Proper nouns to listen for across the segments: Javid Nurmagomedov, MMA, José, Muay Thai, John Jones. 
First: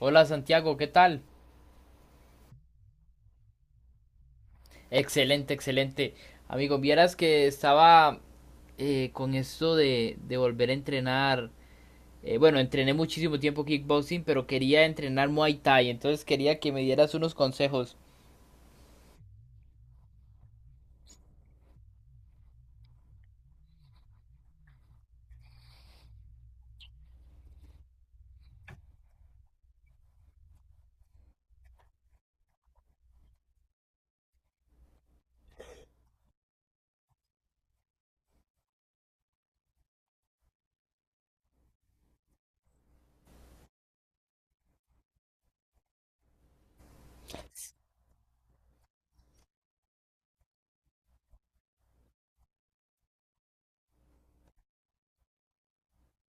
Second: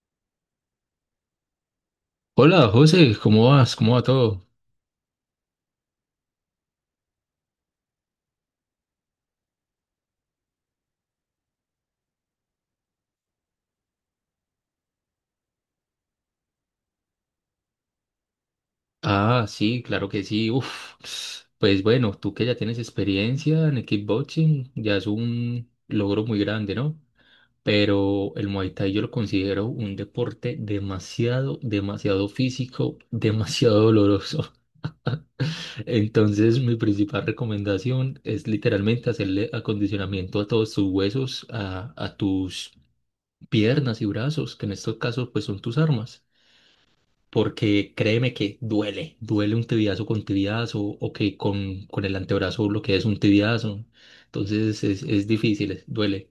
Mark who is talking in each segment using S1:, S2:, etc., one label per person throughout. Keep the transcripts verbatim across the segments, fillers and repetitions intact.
S1: Hola Santiago, ¿qué tal?
S2: Hola José, ¿cómo vas? ¿Cómo va todo?
S1: Excelente, excelente. Amigo, vieras que estaba eh, con esto de, de volver a entrenar. eh, bueno, entrené muchísimo tiempo kickboxing, pero quería entrenar Muay Thai, entonces quería que me dieras unos consejos.
S2: Ah, sí, claro que sí. Uf, pues bueno, tú que ya tienes experiencia en el kickboxing, ya es un logro muy grande, ¿no? Pero el Muay Thai yo lo considero un deporte demasiado, demasiado físico, demasiado doloroso. Entonces, mi principal recomendación es literalmente hacerle acondicionamiento a todos tus huesos, a, a tus piernas y brazos, que en estos casos pues son tus armas. Porque créeme que duele, duele un tibiazo con tibiazo o que con, con el antebrazo lo que es un tibiazo. Entonces es, es difícil, es- duele.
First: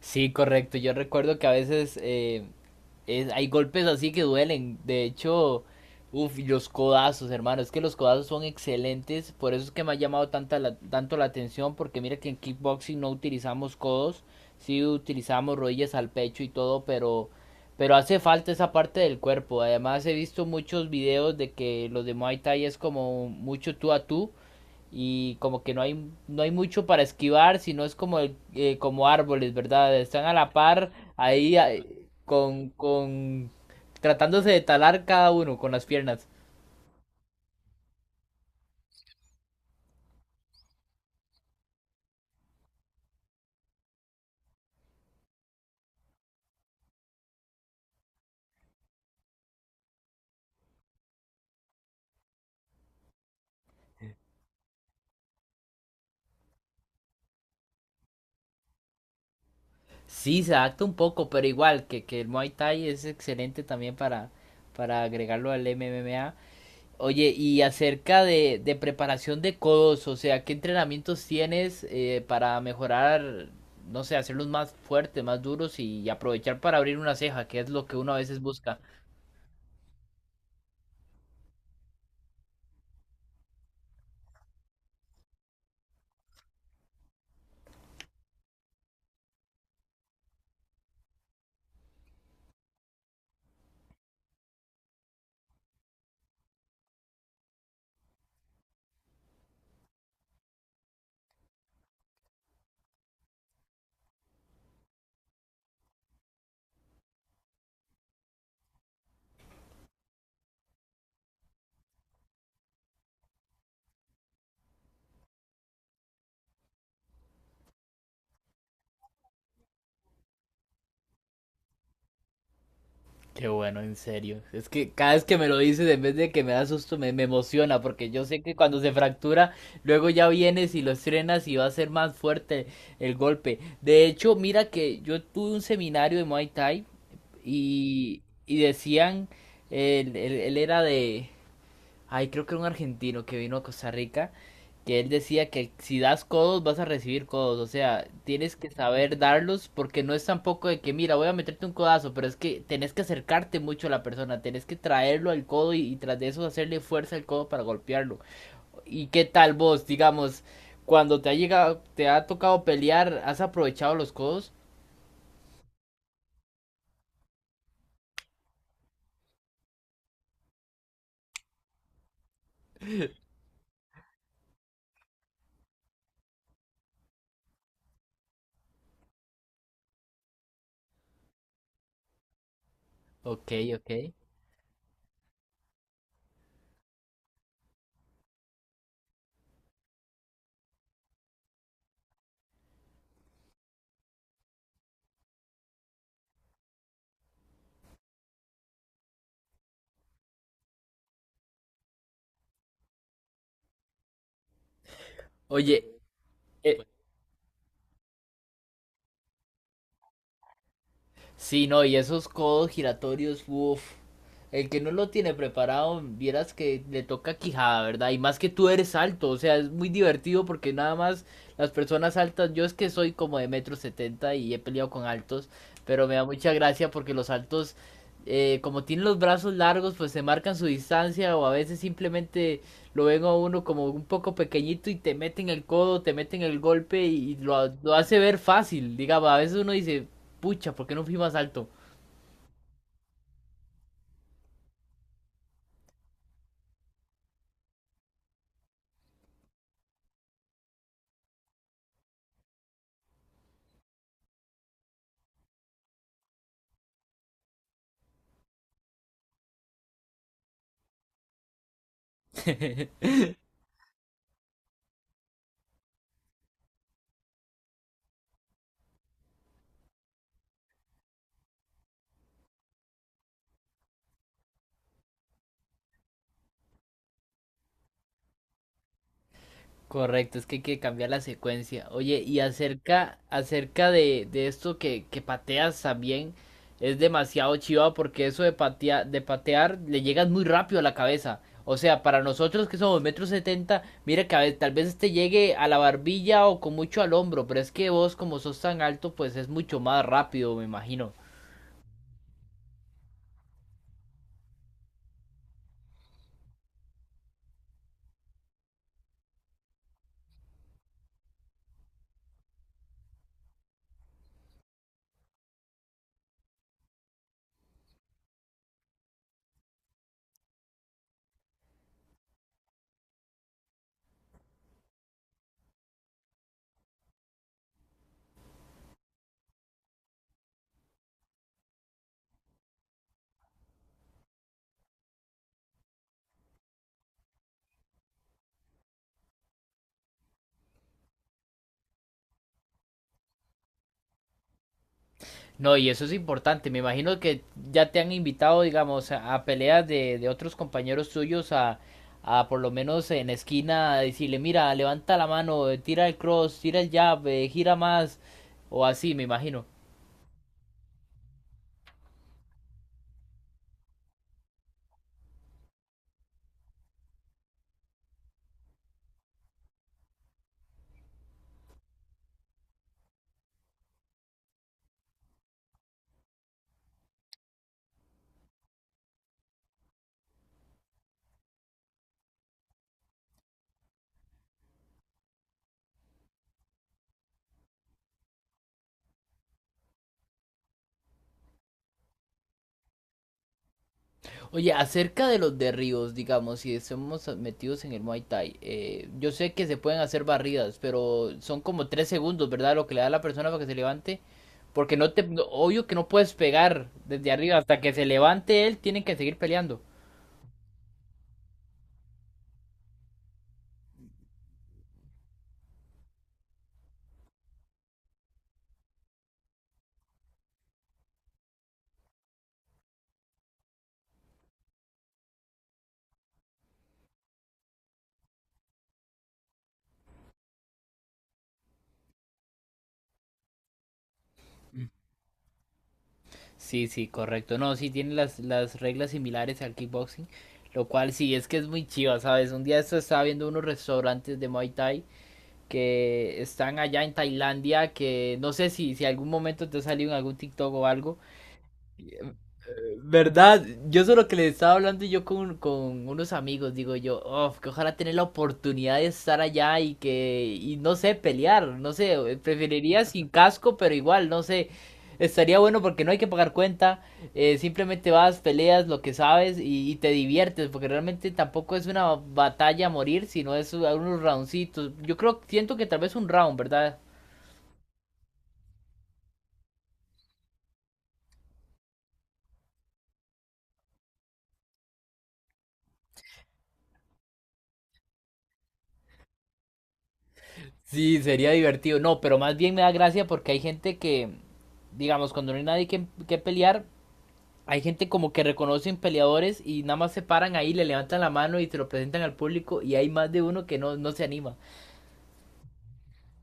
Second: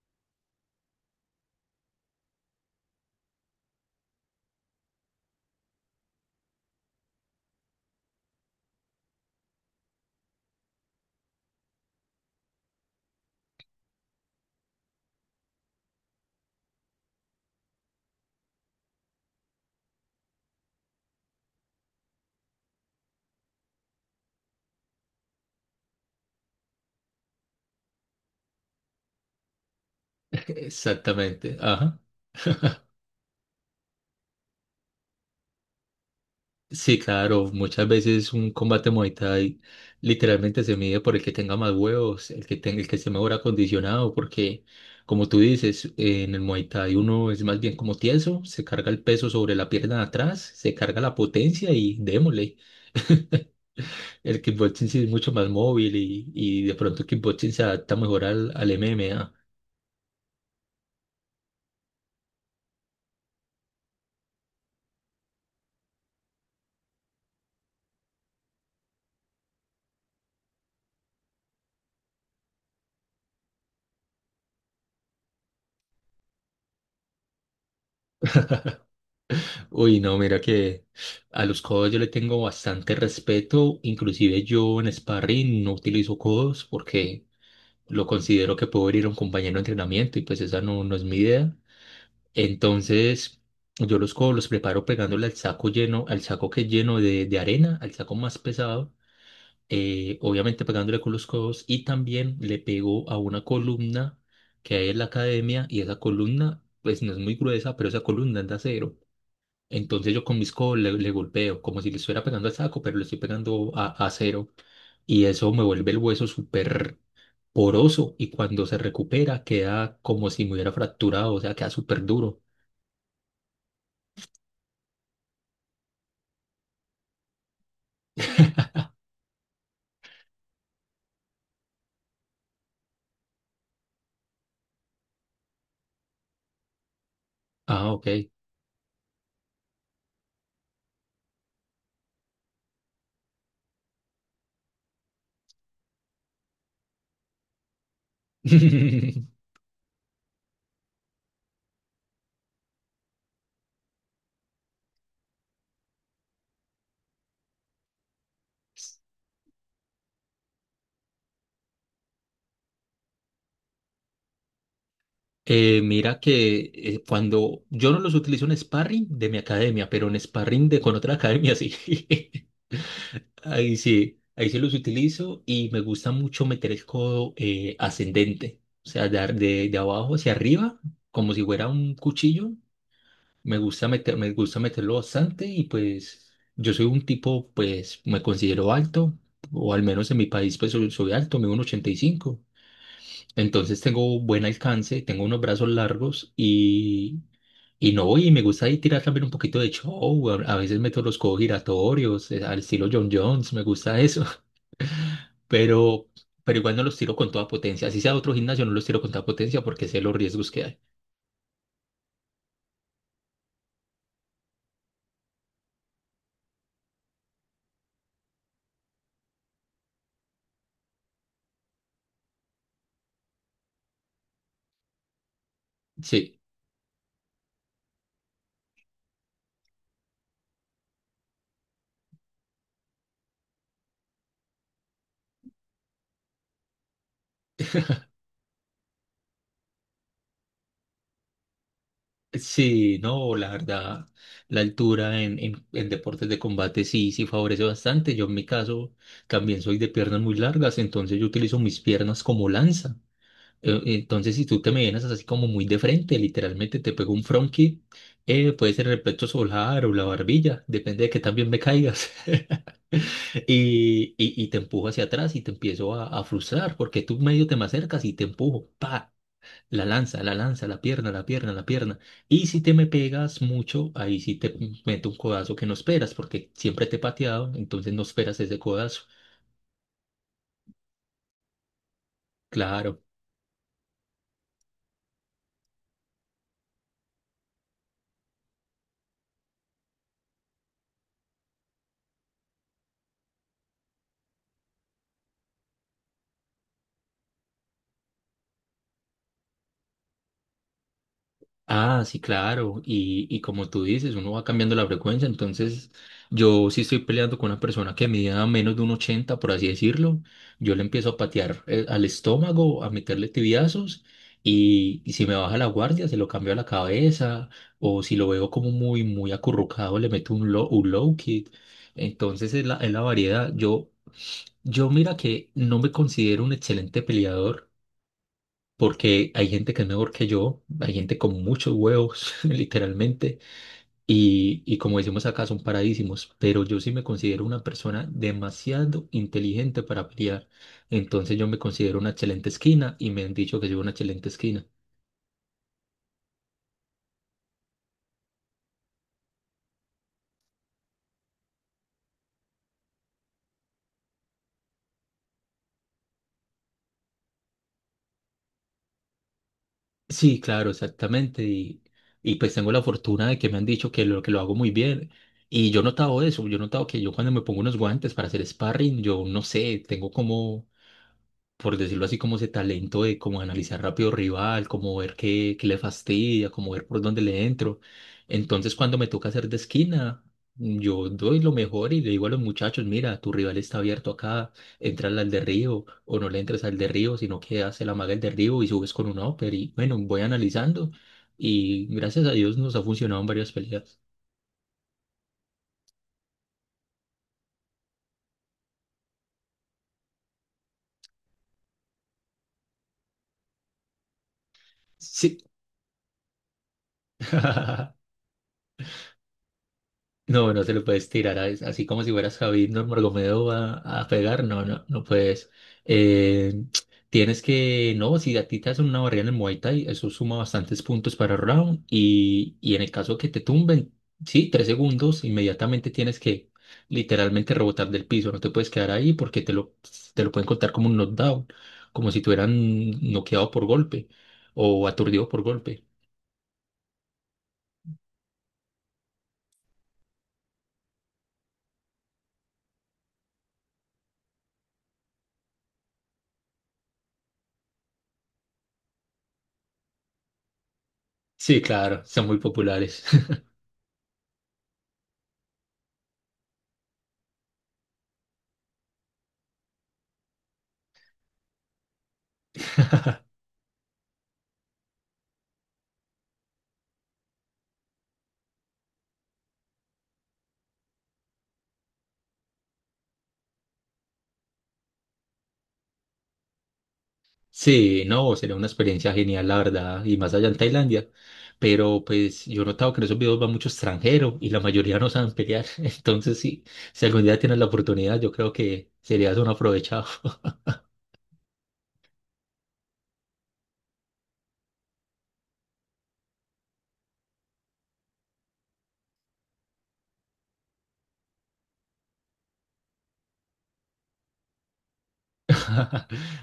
S1: Sí, correcto. Yo recuerdo que a veces eh, es- hay golpes así que duelen. De hecho, uff, los codazos, hermano. Es que los codazos son excelentes. Por eso es que me ha llamado tanta la- tanto la atención. Porque mira que en kickboxing no utilizamos codos. Sí utilizamos rodillas al pecho y todo. Pero, pero hace falta esa parte del cuerpo. Además, he visto muchos videos de que los de Muay Thai es como mucho tú a tú y como que no hay no hay mucho para esquivar, sino es como el- eh, como árboles, ¿verdad? Están a la par ahí
S2: Exactamente,
S1: ah,
S2: ajá.
S1: con con tratándose de talar cada uno con las piernas.
S2: Sí, claro, muchas veces un combate Muay Thai literalmente se mide por el que tenga más huevos, el que tenga, el que esté mejor acondicionado, porque como tú dices, en el Muay Thai uno es más bien como tieso, se carga el peso sobre la pierna de atrás, se carga la potencia y démosle. El kickboxing sí es mucho más móvil y, y de pronto el kickboxing se adapta mejor al, al M M A.
S1: Sí, se adapta un poco, pero igual que que el Muay Thai es excelente también para para agregarlo al M M A. Oye, y acerca de, de preparación de codos, o sea, ¿qué entrenamientos tienes eh, para mejorar, no sé, hacerlos más fuertes, más duros y aprovechar para abrir una ceja, que es lo que uno a veces busca?
S2: Uy, no, mira que a los codos yo le tengo bastante respeto. Inclusive yo en sparring no utilizo codos porque lo considero que puedo herir a un compañero de entrenamiento y pues esa no, no es mi idea. Entonces yo los codos los preparo pegándole al saco lleno, al saco que es lleno de, de arena, al saco más pesado. Eh, obviamente pegándole con los codos, y también le pegó a una columna que hay en la academia, y esa columna, pues no es muy gruesa, pero esa columna es de acero. Entonces yo con mis codos le, le golpeo, como si le estuviera pegando al saco, pero le estoy pegando a, a acero, y eso me vuelve el hueso súper poroso, y cuando se recupera queda como si me hubiera fracturado, o sea, queda súper duro.
S1: Qué bueno, en serio. Es que cada vez que me lo dices, en vez de que me da susto, me, me emociona, porque yo sé que cuando se fractura, luego ya vienes y lo estrenas y va a ser más fuerte el golpe. De hecho, mira que yo tuve un seminario de Muay Thai
S2: Ah, ok.
S1: y, y decían, él, él- él era de, ay, creo que era un argentino que vino a Costa Rica, que él decía que si das codos vas a recibir codos, o sea, tienes que saber darlos porque no es tampoco de que, mira, voy a meterte un codazo, pero es que tenés que acercarte mucho a la persona, tenés que traerlo al codo y, y tras de eso hacerle fuerza al codo para golpearlo. ¿Y qué tal vos, digamos, cuando te ha llegado, te ha tocado pelear, has aprovechado los codos?
S2: Eh, mira que eh, cuando yo no los utilizo en sparring de mi academia, pero en sparring de con otra academia sí. Ahí sí, ahí sí los utilizo y me gusta mucho meter el codo eh, ascendente, o sea, dar de, de abajo hacia arriba, como si fuera un cuchillo.
S1: Ok,
S2: Me gusta
S1: ok.
S2: meter, me gusta meterlo bastante y pues yo soy un tipo, pues me considero alto, o al menos en mi país pues soy, soy alto, mido un uno ochenta y cinco. Entonces tengo buen alcance, tengo unos brazos largos y y no, y me gusta ahí tirar también un poquito de show. A, a veces meto los codos giratorios, eh, al estilo John Jones, me gusta eso.
S1: Oye,
S2: Pero, pero igual
S1: eh,
S2: no los tiro con toda potencia. Así sea otro gimnasio, no los tiro con toda potencia porque sé los riesgos que hay.
S1: sí, no, y esos codos giratorios, uff. El que no lo tiene preparado, vieras que le toca quijada, ¿verdad? Y más que tú eres alto, o sea, es muy divertido porque nada más las personas altas, yo es que soy como de metro setenta y he peleado con altos, pero me da
S2: Sí,
S1: mucha gracia porque los altos, eh, como tienen los brazos largos, pues se marcan su distancia o a veces simplemente lo ven a uno como un poco pequeñito y te meten el codo, te meten el golpe y lo, lo hace ver fácil. Digamos, a veces uno dice, pucha, ¿por qué no fui más alto?
S2: sí, no, la verdad, la altura en, en, en deportes de combate sí, sí favorece bastante. Yo en mi caso también soy de piernas muy largas, entonces yo utilizo mis piernas como lanza. Eh, Entonces, si tú te me vienes así como muy de frente, literalmente te pego un front kick, eh, puede ser el pecho solar o la barbilla, depende de que también me caigas. Y, y, y te empujo hacia atrás y te empiezo a, a frustrar porque tú medio te me acercas y te empujo, pa, la lanza, la lanza, la pierna, la pierna, la pierna. Y si te me pegas mucho, ahí sí te meto un codazo que no esperas porque siempre te he pateado, entonces no esperas ese codazo.
S1: Correcto, es que hay que cambiar la secuencia. Oye, y
S2: Claro.
S1: acerca, acerca de, de esto que, que pateas también, es demasiado chiva porque eso de patear, de patear le llegas muy rápido a la cabeza. O sea, para nosotros que somos metro setenta, mira que a ve- tal vez te llegue a la barbilla o con mucho al hombro, pero es que vos como sos tan alto, pues es mucho más rápido, me imagino.
S2: Ah, sí, claro. Y, y como tú dices, uno va cambiando la frecuencia. Entonces, yo si estoy peleando con una persona que mida menos de un uno ochenta, por así decirlo, yo le empiezo a patear eh, al estómago, a meterle tibiazos. Y, y si me baja la guardia, se lo cambio a la cabeza. O si lo veo como muy, muy acurrucado, le meto un low, un low kick. Entonces, es la, es la variedad. Yo, yo mira que no me considero un excelente peleador porque hay gente que es mejor que yo, hay gente con muchos huevos, literalmente, y, y como decimos acá, son paradísimos, pero yo sí me considero una persona demasiado inteligente para pelear, entonces yo me considero una excelente esquina y me han dicho que soy una excelente esquina.
S1: No, y eso es importante. Me imagino que ya te han invitado, digamos, a, a peleas de, de otros compañeros tuyos a, a por lo menos en esquina a decirle, mira, levanta la mano, eh, tira el cross, tira el jab, eh, gira más, o así, me imagino.
S2: Sí, claro, exactamente, y, y pues tengo la fortuna de que me han dicho que lo, que lo hago muy bien. Y yo he notado eso, yo he notado que yo cuando me pongo unos guantes para hacer sparring, yo no sé, tengo como por decirlo así, como ese talento de como analizar rápido rival, como ver qué, qué le fastidia, como ver por dónde le entro. Entonces, cuando me toca hacer de esquina, yo doy lo mejor y le digo a los muchachos, mira, tu rival está abierto acá, entra al derribo o no le entres al derribo, sino que hace la maga el derribo y subes con un upper y bueno, voy analizando y gracias a Dios nos ha funcionado en varias peleas.
S1: Oye, acerca de los derribos, digamos, si estamos metidos en el Muay Thai, eh, yo sé que se pueden hacer barridas, pero son como tres segundos, ¿verdad? Lo que le da a la persona para que se levante. Porque no te,
S2: Sí.
S1: no- obvio que no puedes pegar desde arriba hasta que se levante él, tienen que seguir peleando.
S2: No, no se lo puedes tirar a- así como si fueras Javid Nurmagomedov a, a pegar. No, no, no puedes. Eh, Tienes que, no, si a ti te hacen una barrida en el Muay Thai, eso suma bastantes puntos para round. Y, y en el caso que te tumben, sí, tres segundos, inmediatamente tienes que literalmente rebotar del piso. No te puedes quedar ahí porque te lo, te lo pueden contar como un knockdown, como si te hubieran noqueado por golpe o aturdido por golpe.
S1: Sí, sí, correcto. No, sí tiene las, las reglas similares al kickboxing, lo cual sí es que es muy chiva, ¿sabes? Un día esto estaba viendo unos restaurantes de Muay Thai que están allá en Tailandia, que no sé si, si algún momento te ha salido en algún TikTok o algo,
S2: Sí, claro, son
S1: eh,
S2: muy populares.
S1: ¿verdad? Yo solo que le estaba hablando yo con, con unos amigos, digo yo, "Uf, que ojalá tener la oportunidad de estar allá y que, y no sé, pelear, no sé, eh, preferiría sin casco, pero igual, no sé, estaría bueno porque no hay que pagar cuenta, eh, simplemente vas, peleas lo que sabes y, y te diviertes, porque realmente tampoco es una batalla a morir, sino es unos roundcitos, yo creo, siento que tal vez un round, ¿verdad?
S2: Sí, no, sería una experiencia genial, la verdad, y más allá en Tailandia. Pero pues yo he notado que en esos videos va mucho extranjero y la mayoría no saben pelear. Entonces, sí, si algún día tienes la oportunidad, yo creo que serías un aprovechado.
S1: Sí, sería divertido. No, pero más bien me da gracia porque hay gente que, digamos, cuando no hay nadie que, que pelear, hay gente como que reconocen peleadores y nada más se paran ahí, le levantan la mano y te lo presentan al público y hay más de uno que no, no se anima.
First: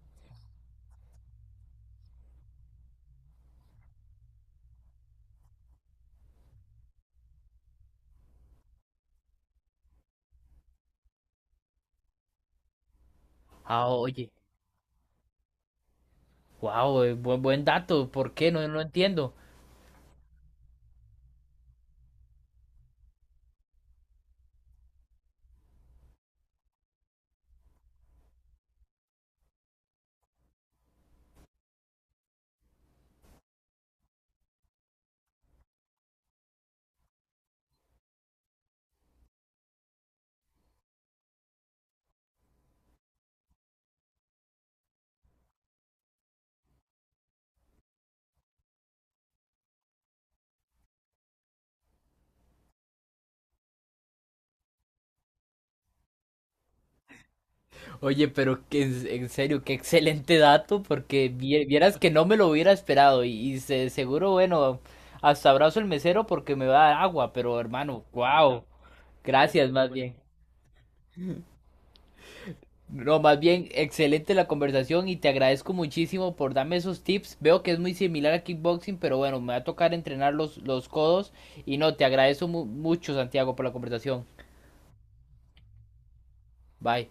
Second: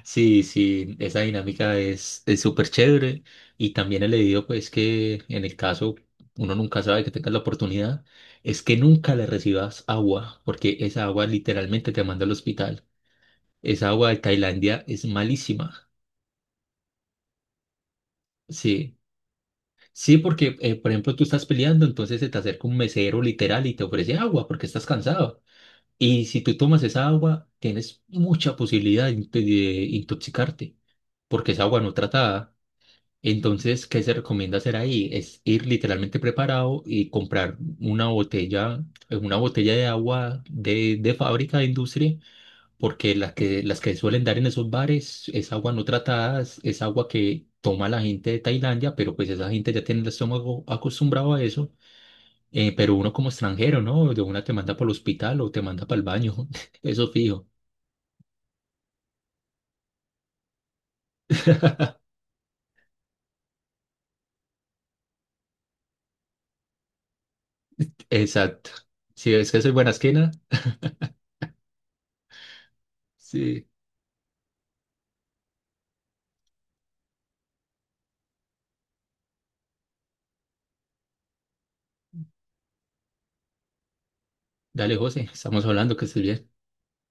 S2: Sí, sí, esa dinámica es es súper chévere. Y también he leído, pues, que en el caso uno nunca sabe que tengas la oportunidad, es que nunca le recibas agua, porque esa agua literalmente te manda al hospital. Esa
S1: Ah,
S2: agua de
S1: oye,
S2: Tailandia es malísima.
S1: wow, buen, buen dato, ¿por qué? No, no
S2: Sí.
S1: entiendo.
S2: Sí, porque, eh, por ejemplo, tú estás peleando, entonces se te acerca un mesero literal y te ofrece agua porque estás cansado. Y si tú tomas esa agua, tienes mucha posibilidad de, inte- de intoxicarte porque es agua no tratada. Entonces, ¿qué se recomienda hacer ahí? Es ir literalmente preparado y comprar una botella, eh, una botella de agua de, de fábrica, de industria, porque las que, las que suelen dar en esos bares es agua no tratada, es es agua que toma la gente de Tailandia, pero pues esa gente ya tiene el estómago acostumbrado a eso, eh, pero uno como extranjero, ¿no? De una te manda para el hospital o te manda para el baño, eso fijo.
S1: Oye, pero que, en en serio, qué excelente dato porque vie- vieras que no me lo hubiera esperado y, y se- seguro, bueno, hasta abrazo el mesero porque me va a dar agua, pero hermano, wow,
S2: Exacto. Si ves que
S1: gracias
S2: soy
S1: más
S2: buena
S1: bien.
S2: esquina,
S1: No, más
S2: sí.
S1: bien, excelente la conversación y te agradezco muchísimo por darme esos tips. Veo que es muy similar a kickboxing, pero bueno, me va a tocar entrenar los, los codos. Y no, te agradezco mu- mucho, Santiago, por la conversación.
S2: Dale, José, estamos hablando, que estés bien.
S1: Bye.